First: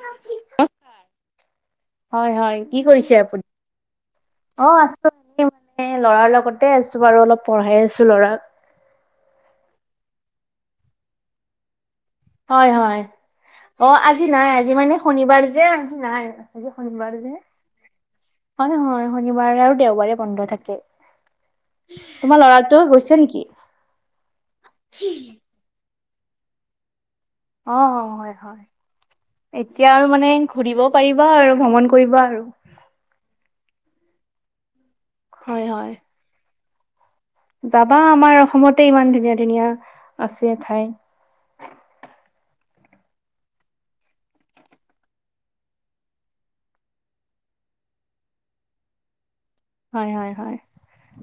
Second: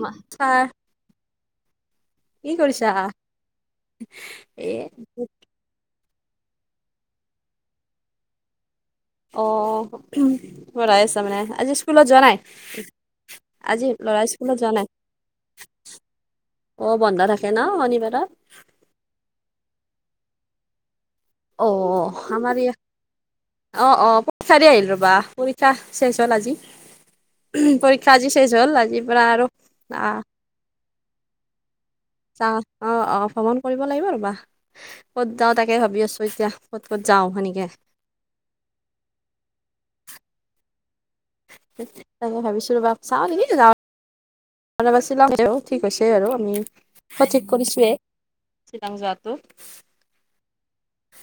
মাহ থা হয় হয় কি কৰিছে আপুনি অ এ আছো। এ ল'ৰাৰ লগতে আছো বাৰু অলপ পঢ়াই আছো ল'ৰাক অ পঢ়াই আছা মানে আজি স্কুলত যোৱা নাই? হয় হয়। অ ল'ৰা আজি নাই স্কুলত যোৱা আজি মানে শনিবাৰ যে আজি নাই আজি অ শনিবাৰ বন্ধ যে থাকে ন শনিবাৰত হয় হয় শনিবাৰে আৰু দেওবাৰে বন্ধ থাকে। অ অ তোমাৰ আমাৰ ল'ৰাটো গৈছে নেকি? ইয়াত অ অ পৰীক্ষা দি আহিল ৰ'বা ক্লাছ চেছ হ'ল আজি। অ পৰীক্ষা আজি হয় শেষ হয় হ'ল আজিৰ পৰা আৰু এতিয়া আৰু আহ মানে ঘূৰিব পাৰিবা আৰু ভ্ৰমণ কৰিবা আৰু। চাহ অ অ ভ্ৰমণ কৰিব লাগিব ৰবা ক'ত যাওঁ হয় তাকে হয়। ভাবি আছো এতিয়া ক'ত ক'ত যাওঁ হেনি যাবা আমাৰ অসমতে ইমান ধুনীয়া ধুনীয়া আছে ঠাই। তাকে ভাবিছো ৰবা চাওঁ যেনি নাযাওঁ। ৰবা চিলং ঠিক হৈছে আৰু আমি সঠিক কৰিছোৱেই শ্বিলং যোৱাত। হয় হয় হয়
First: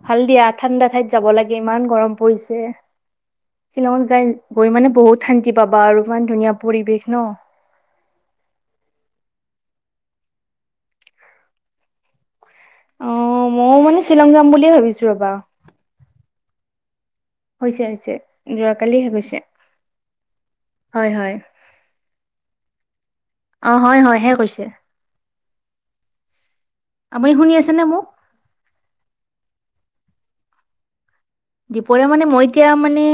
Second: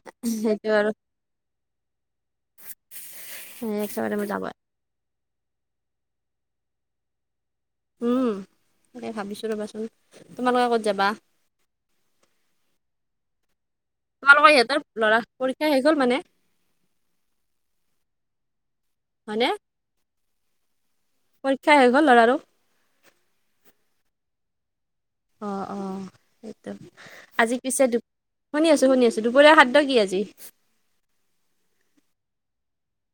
ভাল দিয়া সেইটো ঠাণ্ডা আৰু ঠাইত যাব লাগে ইমান গৰম পৰিছে। শ্বিলঙত একেবাৰে যাই মই যাব গৈ মানে বহুত শান্তি পাবা আৰু ইমান ধুনীয়া পৰিৱেশ ন। উম তাকে ভাবিছোঁ ৰ'বাচোন তোমালোকে ক'ত যাবা? অ মইও মানে শ্বিলং যাম তোমালোকৰ বুলিয়ে সিহঁতৰ ভাবিছোঁ ল'ৰা ৰ'বা। পৰীক্ষা শেষ হৈ গ'ল মানে। হৈছে হৈছে যোৱা কালি শেষ হৈছে হয়নে? হয় হয়। পৰীক্ষা শেষ হ'ল ল'ৰাটো? অ', হয়, হয় শেষ হৈছে। অ', অ' আপুনি শুনি আজি পিছে আছেনে মোক? শুনি আছোঁ, শুনি আছোঁ। দুপৰীয়া খাদ্য কি আজি? দুপৰীয়া মানে, মই এতিয়া মানে,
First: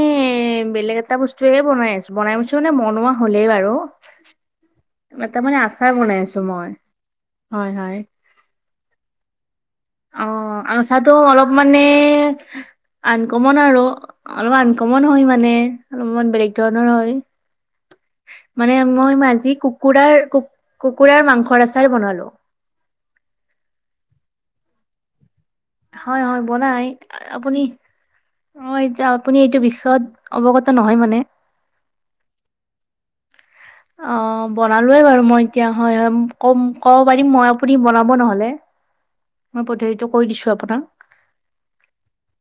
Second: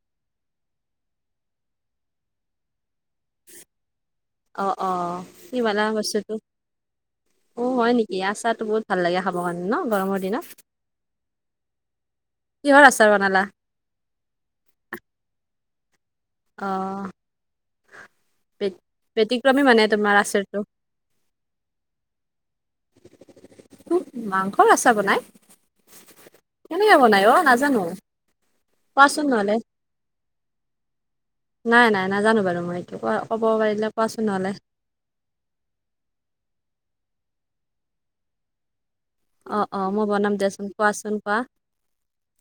বেলেগ এটা বস্তুৱে বনাই আছোঁ, বনাই আছোঁ মানে বনোৱা হ'লেই বাৰু। অ', অ', কি তাৰমানে, বনালা আচাৰ বনাই বস্তুটো? আছোঁ মই, হয়, হয়। [unintelligible] কাৰণে ন গৰমৰ দিনত? অ', আচাৰটো অলপ মানে কিহৰ আচাৰ বনালা? আনকমন আৰু। অলপ আনকমন হয় মানে, অলপমান বেলেগ ধৰণৰ অ', হয়। বে মানে, মই আজি ব্যতিক্ৰমী মানে তোমাৰ কুকুৰাৰ, আচাৰটো। কুকুৰাৰ মাংসৰ আচাৰ বনালো। মাংসৰ আছাৰ বনাই? হয়, হয়, বনাই কেনেকে অ' আপুনি। নাজানো অ', এতিয়া কোৱাচোন আপুনি নহ'লে। এইটো বিষয় পিছত অৱগত নহয় মানে। নাই, নাই, নাজানো বাৰু, মই এইটো কোৱা ক'ব পাৰিলে অ কোৱাচোন, নহ'লে। বনালোৱে বাৰু মই এতিয়া হয়, হয়, কম ক'ব পাৰিম মই, আপুনি বনাব নহ'লে। অ মই অ পদ্ধতিটো কৈ বনাম দিছো দিয়াচোন আপোনাক। কোৱাচোন কোৱা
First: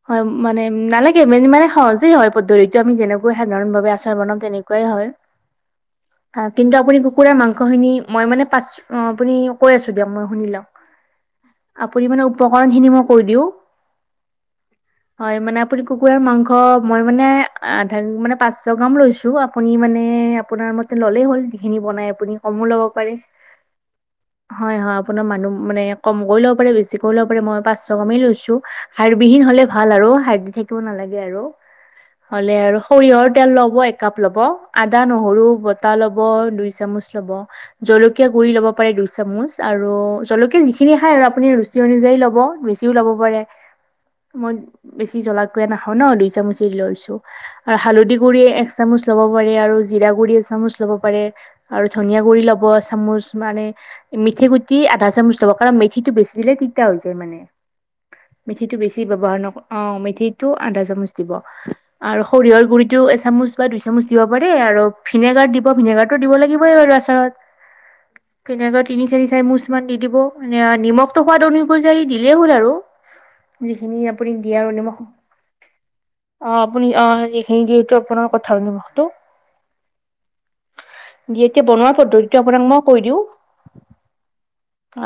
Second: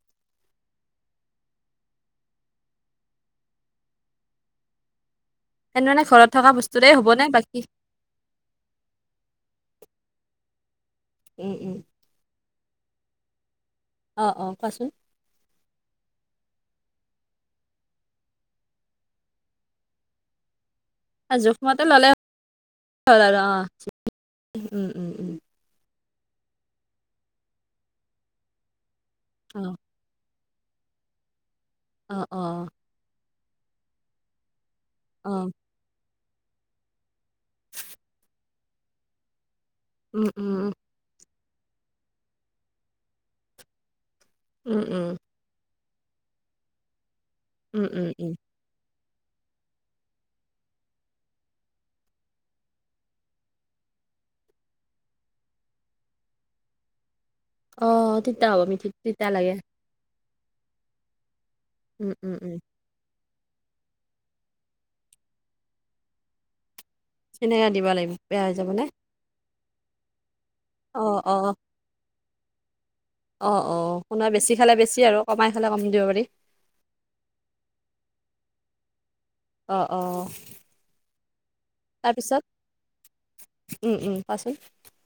হয় মানে, নালাগে মানে সহজে হয় পদ্ধতিটো আমি যেনেকৈ সাধাৰণ ভাৱে আচাৰ বনাম তেনেকুৱা। কৰে হয়, তেনেহ'লে ঘৰত থকা কিন্তু বস্তুৰে আপুনি হ'বনে কুকুৰাৰ বাকী মাংস খিনি মই মানে পাছ আপুনি কৈ আছোঁ, দিয়ক, মই শুনি লওঁ। [inaudible] পৰিমাণৰ উপকৰণ খিনি মই কৈ দিওঁ। অ', অ', কোৱাচোন। হয় মানে, আপুনি কুকুৰা মাংস, মই মানে, আঁধা মানে পাঁচশ গ্ৰাম লৈছোঁ। [unintelligible] আপুনি মানে, আপোনাৰ মত ল'লেই হ'ল, আৰু যিখিনি জোখমতে বনাই ল'লে আপুনি, কমো ল'ব পাৰে। হ'ল আৰু অ হয়, উম হয়, উম আপোনাৰ উম মানুহ মানে, কম কৰি ল'ব পাৰে, বেছি কৰি ল'ব পাৰে, মই পাঁচশ গ্ৰামেই লৈছোঁ। হাৰবিহীন অ হলে ভাল আৰু, হাৰদি থাকিব নালাগে আৰু অ অ হ'লে আৰু। সৰিয়হৰ তেল ল'ব, একাপ ল'ব, অ আদা-নহৰু। তা ল'ব দুই চামুচ ল'ব, জলকীয়া গুৰি ল'ব পাৰে দুই চামুচ, আৰু উম জলকীয়া উম যি। যিখিনি খাই, আৰু আপুনি ৰুচি অনুযায়ী ল'ব। বেছিও ল'ব পাৰেই, মই উম উম বেছি জলা একোৱে নাখাওঁ ন' দুই চামুচ এ লৈছোঁ, আৰু উম উম হালধি উম গুৰি এক চামুচ ল'ব পাৰে আৰু জিৰা গুৰি এচামুচ ল'ব পাৰে। আৰু ধনিয়া গুৰি ল'ব এচামুচ মানে, মিঠি গুটি আধা চামুচ ল'ব। কাৰণ, মেথিটো বেছি দিলে তিতা হৈ যায়, মানে অ তিতা হ'ব মেথিটো মিঠি বেছি তিতা ব্যৱহাৰ লাগে নক অ', মেথিটো আধা চামুচ দিব, উম আৰু উম উম সৰিয়হৰ গুৰি টো এচামুচ বা দুই চামুচ দিব পাৰে, আৰু ভিনেগাৰ দিব, ভিনেগাৰটো দিব লাগিবই বাৰু আছ আচাৰত, সেনেকে দিব লাগিব বেয়া হৈ যাব ভিনেগাৰ নে তিনি-চাৰি চামুচ মান দি দিব। মানে অ নিমখটো অ সোৱাদ অনুযায়ী দিলেই হ'ল আৰু। অ', যিখিনি অ', আপুনি কোনোবাই বেছি দিয়ে আৰু খালে নিমখ বেছি আৰু, কমাই খালে কম দিব পাৰি। অ', আপুনি অ', যিখিনি দিয়ে এইটো আপোনাৰ কথা নিমখটো। অ অ দি এতিয়া, বনোৱা তাৰপিছত পদ্ধতিটো আপোনাক মই কৈ দিওঁ। উম, উম, কোৱাচোন।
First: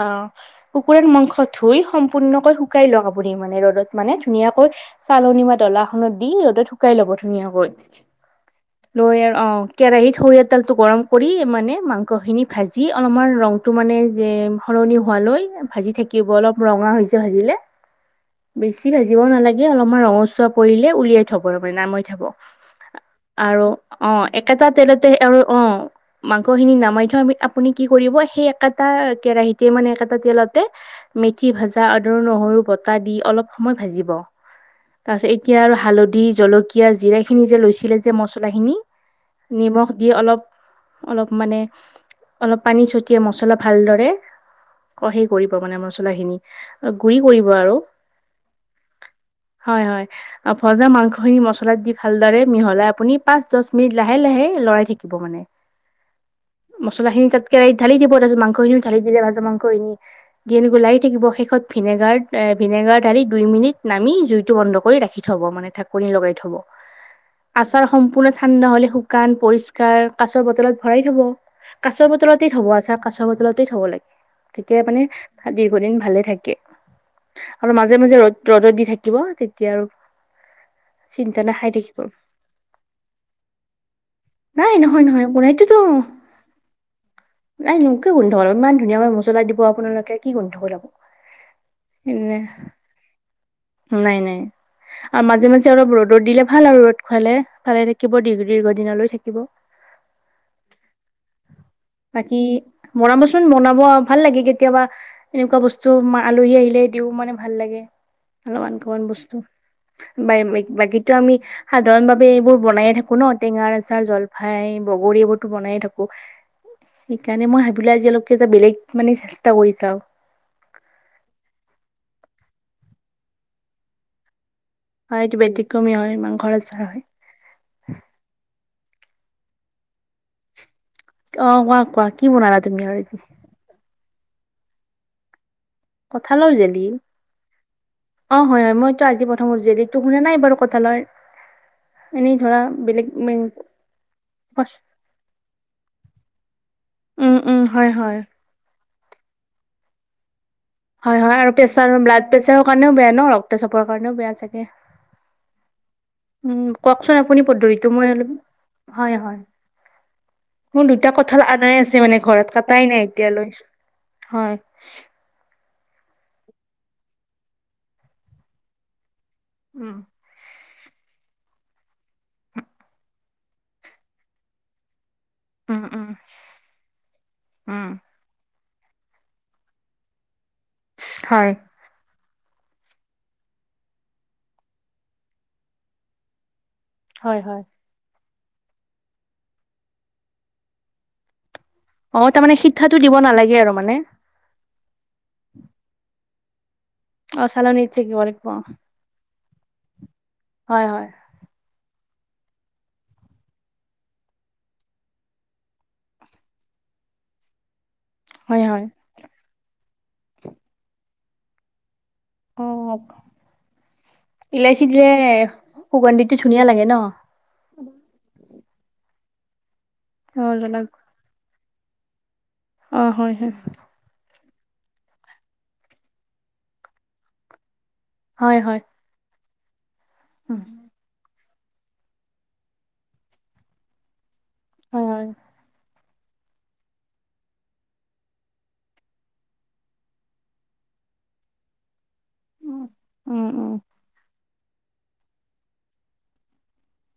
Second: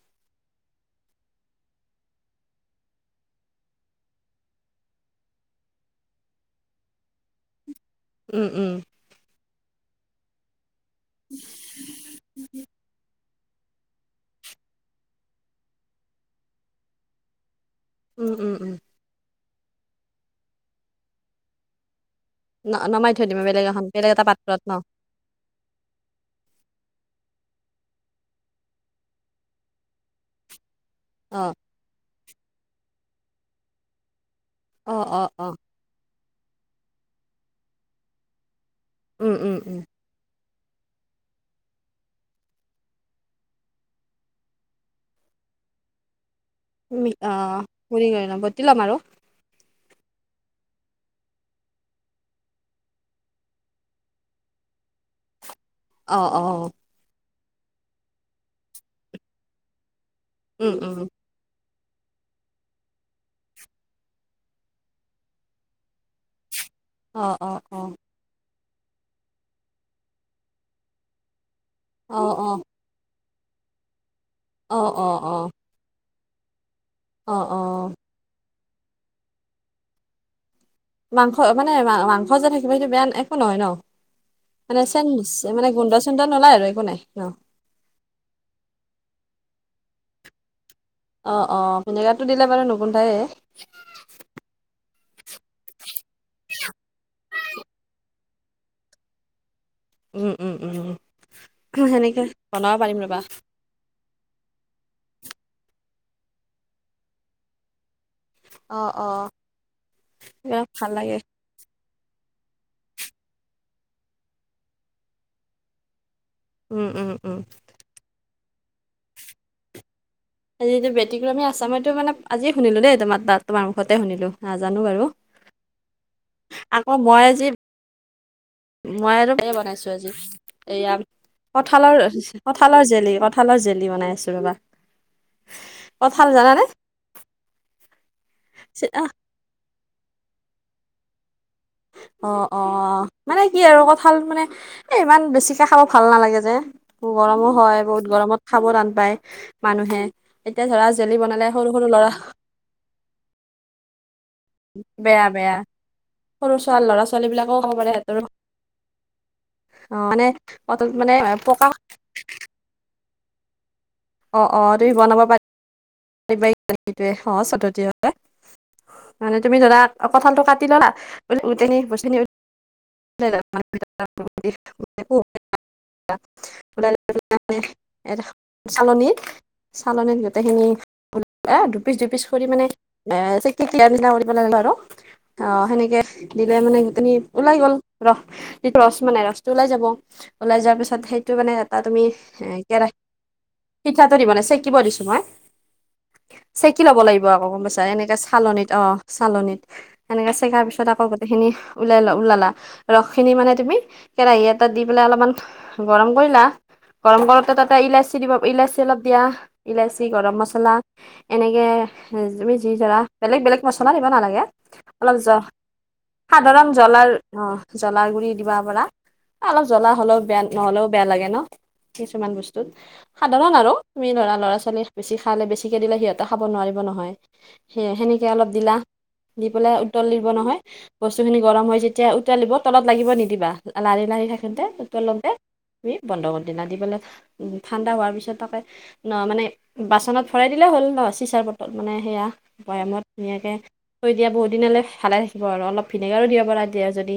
অ'। কুকুৰাৰ মাংস ধুই, সম্পূৰ্ণকৈ শুকাই লওঁক, আপুনি মানে ৰ'দত, মানে ধুনীয়াকৈ। চালনি বা ডলাখনত দি, ৰ'দত শুকাই ল'ব ধুনীয়াকৈ। উম, উম। লৈ অ', কেৰাহীত সৰিয়হ তেলটো গৰম কৰি, মানে মাংসখিনি ভাজি অলপমান ৰং টো মানে যে, সলনি হোৱালৈ ভাজি থাকিব অলপ ৰঙা হৈ যে ভাজিলে। উম, উম। উম বেছি ভাজিব নালাগে, অলপমান ৰঙচুৱা পৰিলে উলিয়াই থ'ব তাৰমানে নামাই থ'ব। ন নমাই থৈ দিম বেলেগ আৰু এখন বেলেগ এটা অ', পাত্ৰত একেটা ন তেলত আৰু অ মাংস খিনি নামাই থৈ আমি আপুনি কি কৰিব সেই একেটা কেৰাহিত তেতিয়া মানে একেটা তেলতে অ মেথি ভাজা আদৰ নহৰু বটা দি অলপ সময় ভাজিব। অ তাৰ অ পিছত অ এতিয়া আৰু হালধি জলকীয়া জিৰা খিনি যে লৈছিলে যে মচলা খিনি উম, উম, উম। নিমখ দি অলপ অলপ মানে অলপ পানী ছটিয়াই মছলা ভালদৰে অ সেইৰি কৰিব মানে মছলা খিনি অ গুৰি কৰি লম বতি ল'ম আৰু হয় হয় ভজা মাংসখিনি মছলাত দি ভালদৰে মিহলাই আপুনি পাঁচ দশ মিনিট লাহে লাহে লৰাই থাকিব মানে। অ অ মছলাখিনি তাত কেৰাহিত ঢালি দিব তাৰ পিছত মাংসখিনি ঢালি দিলে ভাজ মাংসখিনি দি আন উম, লাইি উম, থাকিব শেষত ভিনেগাৰ ভিনেগাৰ দালি দুই মিনিট নামি জুইটো বন্ধ কৰি ৰাখি থ'ব মানে ঢাকনি লগাই থ'ব। অ', অ', অ', আচাৰ সম্পূৰ্ণ। ঠাণ্ডা হ'লে শুকান, পৰিষ্কাৰ কাছৰ বটলত ভৰাই থ'ব। কাছৰ অ', বটলতে অ'। থ'ব। আচাৰ কাচৰ বটলতেই থ'ব লাগে। অ', তেতিয়া মানে অ', দীৰ্ঘদিন ভালে থাকে, অ', অ', আৰু অ', মাজে মাজে ৰদ ৰদত দি থাকিব তেতিয়া আও মাংস মানে মাংস যে থাকিব সেইটো বেয়া একো নহয় ন নাই মানে নহয় চেন নহয় মানে কোনাইটোতো গোন্ধ চোন্ধধ নুৱেলাই আৰু একো নাই ন নাই এনেকে গোন্ধ ল ইমান ধুনীয়া মছলা দিব আপোনালোকে কি গোন্ধব উলাব। অঁ অঁ ভিনেগাৰটো দিলে বাৰু নুগুন্ধায়ে। নাই নাই আৰু মাজে মাজে অলপ ৰ'দত দিলে ভাল আৰু ৰ'দ খুৱালে ভালে থাকিব দীৰ্ঘদিনলৈ থাকিব। থাকিব উম, উম, উম, সেনেকে বাকী বনাব পাৰিম ৰ'বা। মৰাবচোন বনাব। ভাল লাগে কেতিয়াবা এনেকুৱা বস্তু আলহী আহিলে দিও মানে ভাল লাগে। অলপমান অ', অলপমান অ', বস্তু বিৰাট ভাল বাকীতো লাগে। আমি সাধাৰণভাৱে এইবোৰ বনায়ে থাকো ন টেঙা আচাৰ জলফাই বগৰী এইবোৰতো বনায়ে থাকো। উম, উম, উম। সেইকাৰণে মই ভাবিলো আজি অলপ কে বেলেগকৈ মানে চেষ্টা কৰি চাও। আজি এই বেটিকমী আছামত মানে আজিয়ে শুনিলো দেই তোমাৰ তাত তোমাৰ মুখতে শুনিলো। নাজানো বাৰু হয় এইটো ব্যতিক্ৰমী হয় মাংসৰ আচাৰ আকৌ হয়। মই আজি মই আৰু এই বনাইছো আজি এইয়া অ কোৱা কঠালৰ কোৱা কি বনালা তুমি কঁঠালৰ আৰু আজি জেলি কঁঠালৰ জেলি বনাই আছো ৰবা কঁঠাল কঠালৰ জানানে জেলি অ হয় হয় মইটো আজি প অ জেলিত তো শুনা নাই বাৰু কঠালৰ। অ অ মানে কি আৰু কঁঠাল মানে এ ইমান বেছিকে খাব ভাল নালাগে যে গৰমো হয় বহুত গৰমত খাব টান পায় মানুহে এতিয়া ধৰা জেলি বনালে সৰু সৰু ল'ৰা তেওঁ কাৰণেও বেয়া ন ৰক্ত চাপৰ কাৰনেও বেয়া চাগে বেয়া বেয়া সৰু উম ছোৱালী ল'ৰা কওকচোন ছোৱালী আপুনি বিলাকেও খাব পদ্ধতিটো পাৰে মই সিহঁতৰ অলপ হয় হয় অ মানে মোৰ কঁঠাল দুটা মানে কঁঠাল পকা আনাই আছে মানে ঘৰত কটাই নাই তেতিয়া লৈছো। অ অ তুমি বনাব পাৰিবাই অ সহজ পদ্ধতি হয়। মানে তুমি ধৰা উম কঁঠালটো কাটি ললা [unintelligible] [unintelligible] [unintelligible] উম উম উম চালনিত চালনিত গোটেইখিনি হয় [unintelligible] পিচ দুই পিচ কৰি মানে এ চেকি [unintelligible] আৰু অ সেনেকে দিলে মানে আমি হয় ওলাই হয় গ'ল ৰস, যিটো ৰস মানে ৰসটো ওলাই যাব, ওলাই যোৱাৰ পিছত সেইটো মানে তাত আমি অ তাৰমানে সিঠাটো কেৰাহীত দিব নালাগে আৰু মানে পিঠাটো দি বনাই চেকিব দিছো মই। চেকি ল'ব লাগিব অ আকৌ গম পাইছা, চালনীত এনেকে ছেকিব লাগিব চালনিত অ চালনিত এনেকে কাৰ হয় পিছত আকৌ হয় গোটেইখিনি ওলালা ওলালা ৰস খিনি মানে তুমি কেৰাহী এটাত দি পেলাই অলপমান গৰম কৰিলা গৰম কৰোতে তাতে এটা ইলাচী কি দিব? হয় ইলাচি হয় অলপ দিয়া, ইলাচি, গৰম মছলা এনেকৈ তুমি অ যি ধৰা বেলেগ বেলেগ মছলা দিব নালাগে, অলপ জ সুগন্ধীটো ধুনীয়া সাধাৰণ লাগে ন? জ্বলাৰ অ জ্বলাৰ গুৰি দিবা পৰা, অলপ জ্বলা হ'লেও বেয়া অ নহ'লেও জনক বেয়া লাগে ন? কিছুমান বস্তুত, অ হয় হয় সাধাৰণ আৰু। তুমি ধৰা ল'ৰা ছোৱালীক বেছি খালে বেছিকে দিলে সিহঁতে খাব নোৱাৰিব নহয়। সি সেনে অলপ হয় দিলা, হয় দি পেলাই উতলিব নহয়, বস্তুখিনি গৰম হয় যেতিয়া উতুলিব, তলত লাগিব নিদিবা। লাৰি লাৰি থাকঁতে হয় হয় উতলাওতে বন্ধ কৰি দিলা দি পেলাই ঠাণ্ডা হোৱাৰ পিছত তাকে ন মানে বাচনত ভৰাই দিলে হ'ল ন চিচাৰ বটল মানে সেয়া উম, বৈয়ামত উম, ধুনীয়াকে উম। থৈ দিয়া বহুত দিন হ'লে ভালে থাকিব আৰু অলপ ভিনেগাৰো দিব পৰা দিয়া যদি।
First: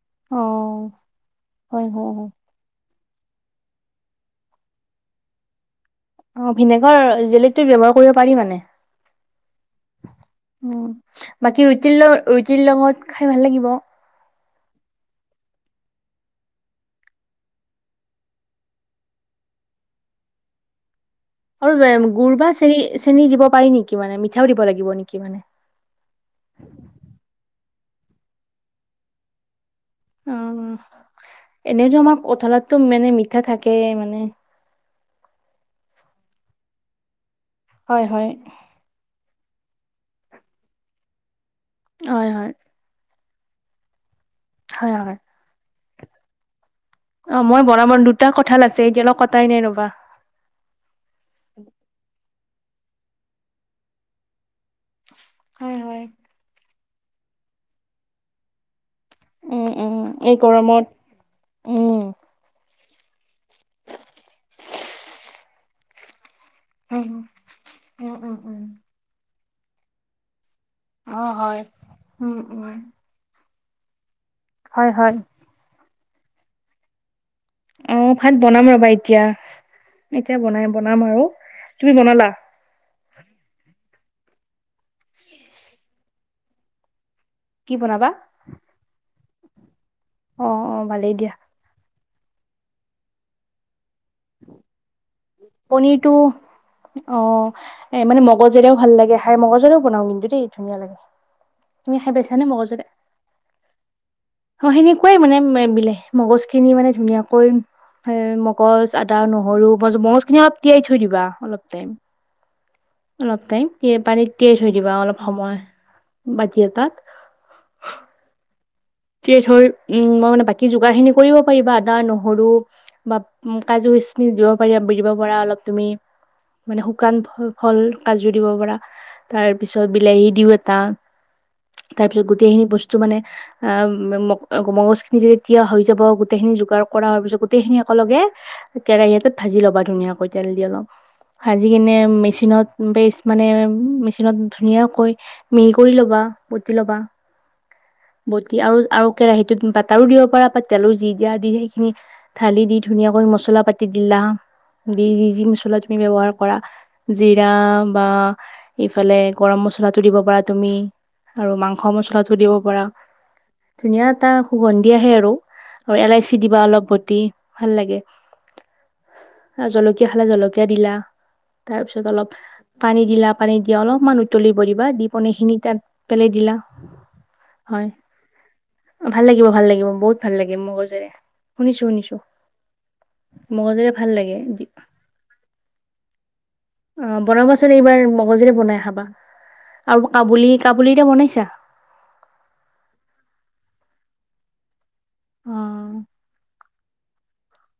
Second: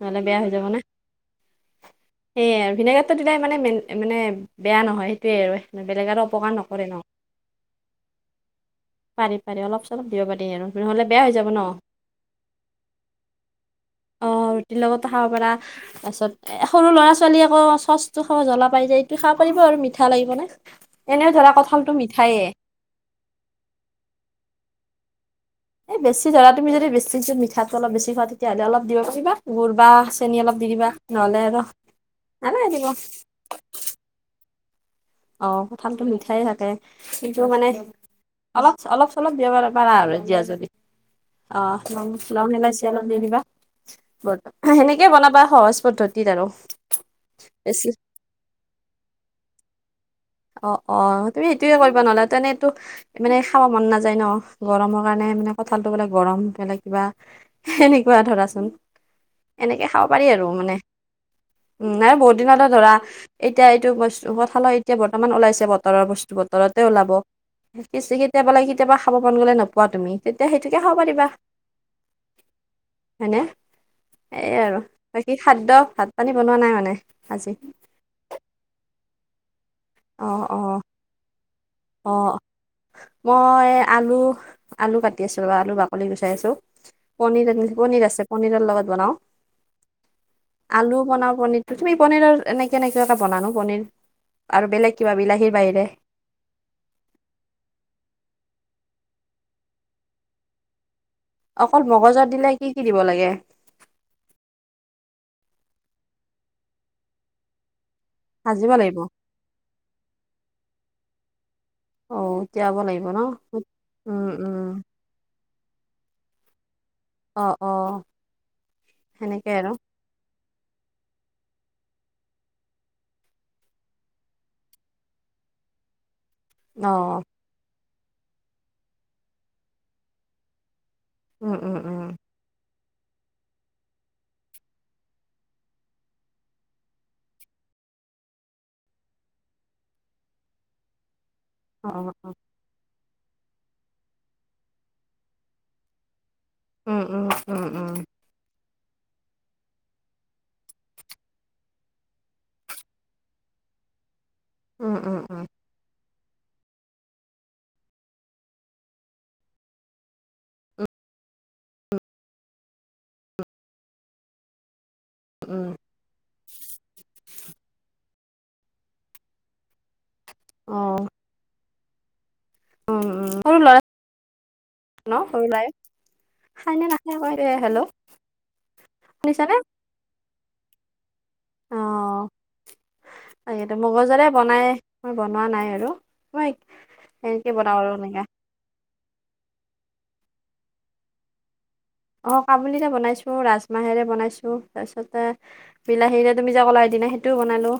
নহ'লে বেয়া অ, হৈ যাব না, হয়, হয়, হয়, সেই আৰু ভিনেগাত দিলে মেনে মানে বেয়া নহয় সেইটয়ে আৰু। বেলেগ আৰু [unintelligible] অ ন ভিনেগাৰ জেলিটো ব্যৱহাৰ কৰিব পাৰি মানে? পাৰি পাৰি অলপ চলপ দিব পাৰিম আৰু, উম, নহ'লে বেয়া হৈ যাব বাকী ন। ৰুটিৰ লগ ৰুটিৰ লগত খাই ভাল লাগিব। অ ৰুটিৰ লগতো খাব পৰা, তাৰপিছত সৰু ল'ৰা ছোৱালী আকৌ চচটো খাব জ্বলা পাই যায়, এইটো খাব পাৰিব আৰু মিঠা লাগিব নে। আৰু গুৰ বা চেনি চেনি দিব পাৰি নেকি? মানে মিঠাও দিব লাগিব নেকি? মানে এই বেছি ধৰা তুমি যদি বেছি যদি মিঠাটো অলপ বেছি খা তেতিয়াহ'লে অলপ দিব পাৰিবা গুৰ বা অ, চেনী অলপ দি দিবা, নহ'লে আৰু এনেইতো আমাৰ কঁঠালতটো নালাগে দিব। মানে মিঠা থাকেই মানে। অ কঁঠালতো মিঠাই থাকে। কিন্ত মানে হয়, হয়। অলপ অলপ-চলপ দিব পা পাৰা আৰু দিয়া যদি। অ হয়, লং হয়, ইলাচি আলপ দি দিবা। হয়, সেনেকে হয়, বনাবা সহজ পদ্ধতিত আৰু। অ মই বেছি বনাব দুটা কঠাল আছে এতিয়ালৈ কটাই নাই ৰ'বা। অ অ তুমি সেইটোয়ে কৰিবা নহ'লা তেনে এইটো মানে খাব মন নাযায় ন। গৰমৰ কাৰণে মানে হয়, কঠালটো হয়। বোলে গৰম বেলে কিবা, সেনেকুৱা ধৰাচোন উম, এনেকে উম, খাব পাৰি এই আৰু মানে, গৰমত উম আৰু বহুত দিনতে ধৰা এতিয়া এইটো বস্তু কঠালৰ এতিয়া বৰ্তমান ওলাইছে বতৰৰ বস্তু বতৰত তে উম, ওলাব পিছ উম, উম, সিতিয়াবা বোল উম, কেতিয়াবা খাব মন গ'লে নোপোৱা তুমি। তেতিয়া সেইটোকে খাব অ, পাৰিবা। হয়। উম, উম। হয়নে? এই আৰু, হয়, হয়। বাকী খাদ্য ভাত -পানী বনোৱা নাই মানে আজি? অ' ভাত বনাম ৰবা এতিয়া, অ এতিয়া অ বনাই বনাম আৰু। তুমি বনালা অ' মই আলু আলু কাটি আছো ৰ'বা, আলু বাকলি গুচাই আছো, পনীৰ কি [inaudible] পনীৰ বনাবা আছে। পনীৰৰ লগত বনাওঁ, অ অ আলু ভালেই দিয়া বনাওঁ, পনী ত তুমি পনীৰৰ এনেকে এনেকে এটা বনানো পনীৰ আৰু বেলেগ কিবা বিলাহীৰ বাহিৰে পনীৰটো অ', এ মানে মগজৰে ভাল লাগে খাই, মগজৰও বনাওঁ কিন্তু দেই ধুনীয়া লাগে। অকল তুমি খাই মগজত পাইছানে দিলে কি কি মগজৰে দিব লাগে? অ' সেনেকুৱাই মানে মেল মিলে, মগজখিনি মানে ধুনীয়াকৈ সে ভাজিব মগজ, লাগিব আদা, নহৰু, ম মগজখিনি অলপ তিয়াই থৈ দিবা অলপ টাইম। অ 'তিয়াব লাগি অলপ টাইম, তিয়াই পানীত তিয়াই থৈ দিবা অলপ সময় বাতি এটাত। অঁ অ। যে সেনেকে ধই আৰু উম মই মানে বাকী যোগাৰখিনি কৰিব পাৰিবা আদা, নহৰু বা উম কাজু, কিছমিছ দিব পাৰিবা বি দিব পাৰা অলপ তুমি। মানে অ শুকান ফ ফল কাজু দিব পৰা তাৰ পিছত বিলাহী দিও এটা উম উম উম। তাৰপিছত গোটেইখিনি বস্তু মানে আ ম মগ মগজখিনি যদি তিয়া হৈ যাব গোটেইখিনি যোগাৰ কৰা হয় পিছত গোটেইখিনি একলগে কেৰাহী এটাত ভাজি ল'বা ধুনীয়াকৈ তেল দি অলপ, ভাজি অ কিনে মেচিনত বেচ মানে মেচিনত ধুনীয়াকৈ মিহি কৰি ল'বা, বুটি ল'বা উম উম উম উম। বটি আৰু আৰু কেৰাহীটোত বাটাৰো দিব পাৰা বা তেলো যি দিয়া দি সেইখিনি ঢালি দি ধুনীয়াকৈ মছলা পাতি দিলা, উম উম দি যি উম যি মছলা তুমি ব্যৱহাৰ পৰা জিৰা বা এইফালে গৰম মছলাটো দিব পাৰা তুমি উম আৰু মাংস - মছলাটো দিব পাৰা, ধুনীয়া এটা সুগন্ধি আহে আৰু। উম আৰু ইলাইচি দিবা অলপ বতি ভাল লাগে আৰু জলকীয়া খালে জলক কীয়া অ দিলা তাৰপিছত অলপ উম পানী দিলা, উম পানী সৰু দিয়া ল'ৰা অলপমান উতলিব দিবা, দি ন সৰু পনীৰখিনি ল'ৰাই তাত পেলাই দিলা খাইনে নাখায় আকৌ এ হেল্ল' হয়, ভাল লাগিব শুনিছানে ভাল লাগিব বহুত ভাল লাগিব মগজৰে। অ শুনিছো শুনিছো, তাকেতো মগজেৰে ভাল মগজৰে লাগে। বনাই মই বনোৱা নাই আৰু। মই অ সেনেকে বনাবাচোন বনাওঁ আৰু এইবাৰ এনেকে মগজিৰে বনাই খাবা আৰু কাবুলি - কাবুলি এতিয়া বনাইছা? অ কাবুলিৰে বনাইছো, ৰাজমাহেৰে বনাইছো তাৰপিছতে অ বিলাহীৰে তুমি যে ক'লা এদিনা সেইটোও বনালো,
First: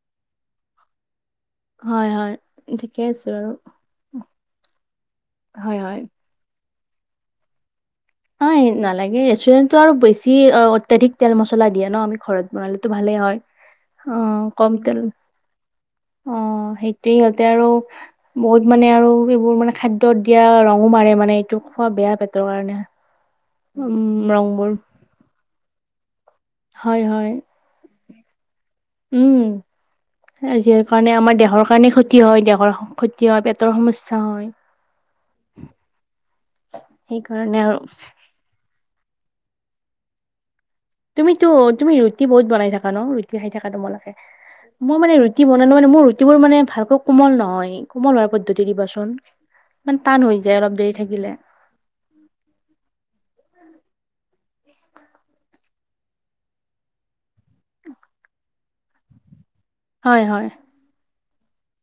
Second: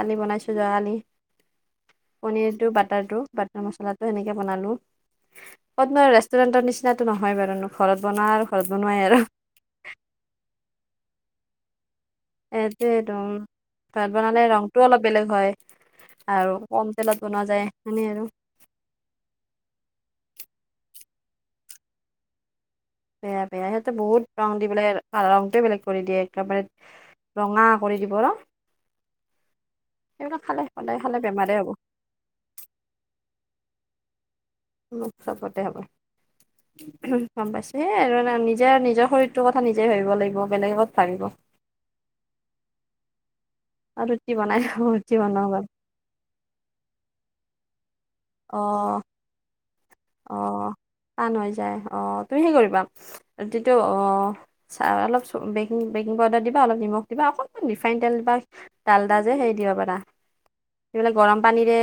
কালি বনাইছো যোৱা কালি। হয় হয় পনীৰটো ঠিকে বাটাৰটো, আছে বাৰু বাটাৰ মচলাটো এনেকে বনালো। হয় এ হয় তোমাৰ ৰেষ্টুৰেন্টৰ নিচিনাটো নহয় বাৰুনো ঘৰত বনা নহয় নালাগে ৰেষ্টুৰেন্টৰ আৰু বেছি অত্যাধিক তেল মছলা দিয়ে ন আমি ঘৰত বনালেতো সেইটোৱেইটো ভালেই হয়, ঘৰত অ বনালে কম ৰংটো তেল অলপ বেলেগ হয় অ আৰু কম সেইটোৱে তেলত বনোৱা সিহতে যায় আৰু সেনে আৰু বহুত মানে আৰু এইবোৰ মানে খাদ্যত দিয়া ৰঙো মাৰে মানে এইটো খোৱা বেয়া পেটৰ কাৰণে। বেয়া - বেয়া, সিহতে উম বহুত ৰং দি ৰংবোৰ বেলে আ ৰংটোৱে বেলেগ কৰি দিয়ে একেবাৰে হয় হয় ৰঙা কৰি দিব ৰ। এইবিলাক উম খালে আজিৰ সদায় কাৰণে খালে আমাৰ বেমাৰে দেহৰ হ'ব কাৰণে ক্ষতি হয় দেহৰ ক্ষতি হয় পেটৰ সমস্যা হয়। চাপতে হ'ব। গম পাইছে সেই আৰু নিজে নিজৰ শৰীৰ তোৰ কথা নিজে ভাবিব লাগিব বেলেগত তুমিতো তুমি ৰুটি বনাই থাকা ন? ৰুটি খাই থাকা আৰু তোমালোকে। ৰুটি বনাই খাব, মোৰ মানে ৰুটি বনাব পাৰ বনালে মানে মোৰ ৰুটিবোৰ মানে ভালকৈ কোমল নহয় কোমল হোৱাৰ অ পদ্ধতি দিবাচোন। মানে টান অ হৈ যায় অলপ দেৰি টান থাকিলে। হৈ যায় অ। তুমি হেই কৰিবা ৰুটিটো অ চা অলপ বেকিং বেকিং পাউদাৰ দিবা অলপ নিমখ দিবা অকণমান ৰিফাইন তেল দিবা। ডালদা যে হে দিয়া বাত হয় হয়। এইবিলাক গৰম পানীৰে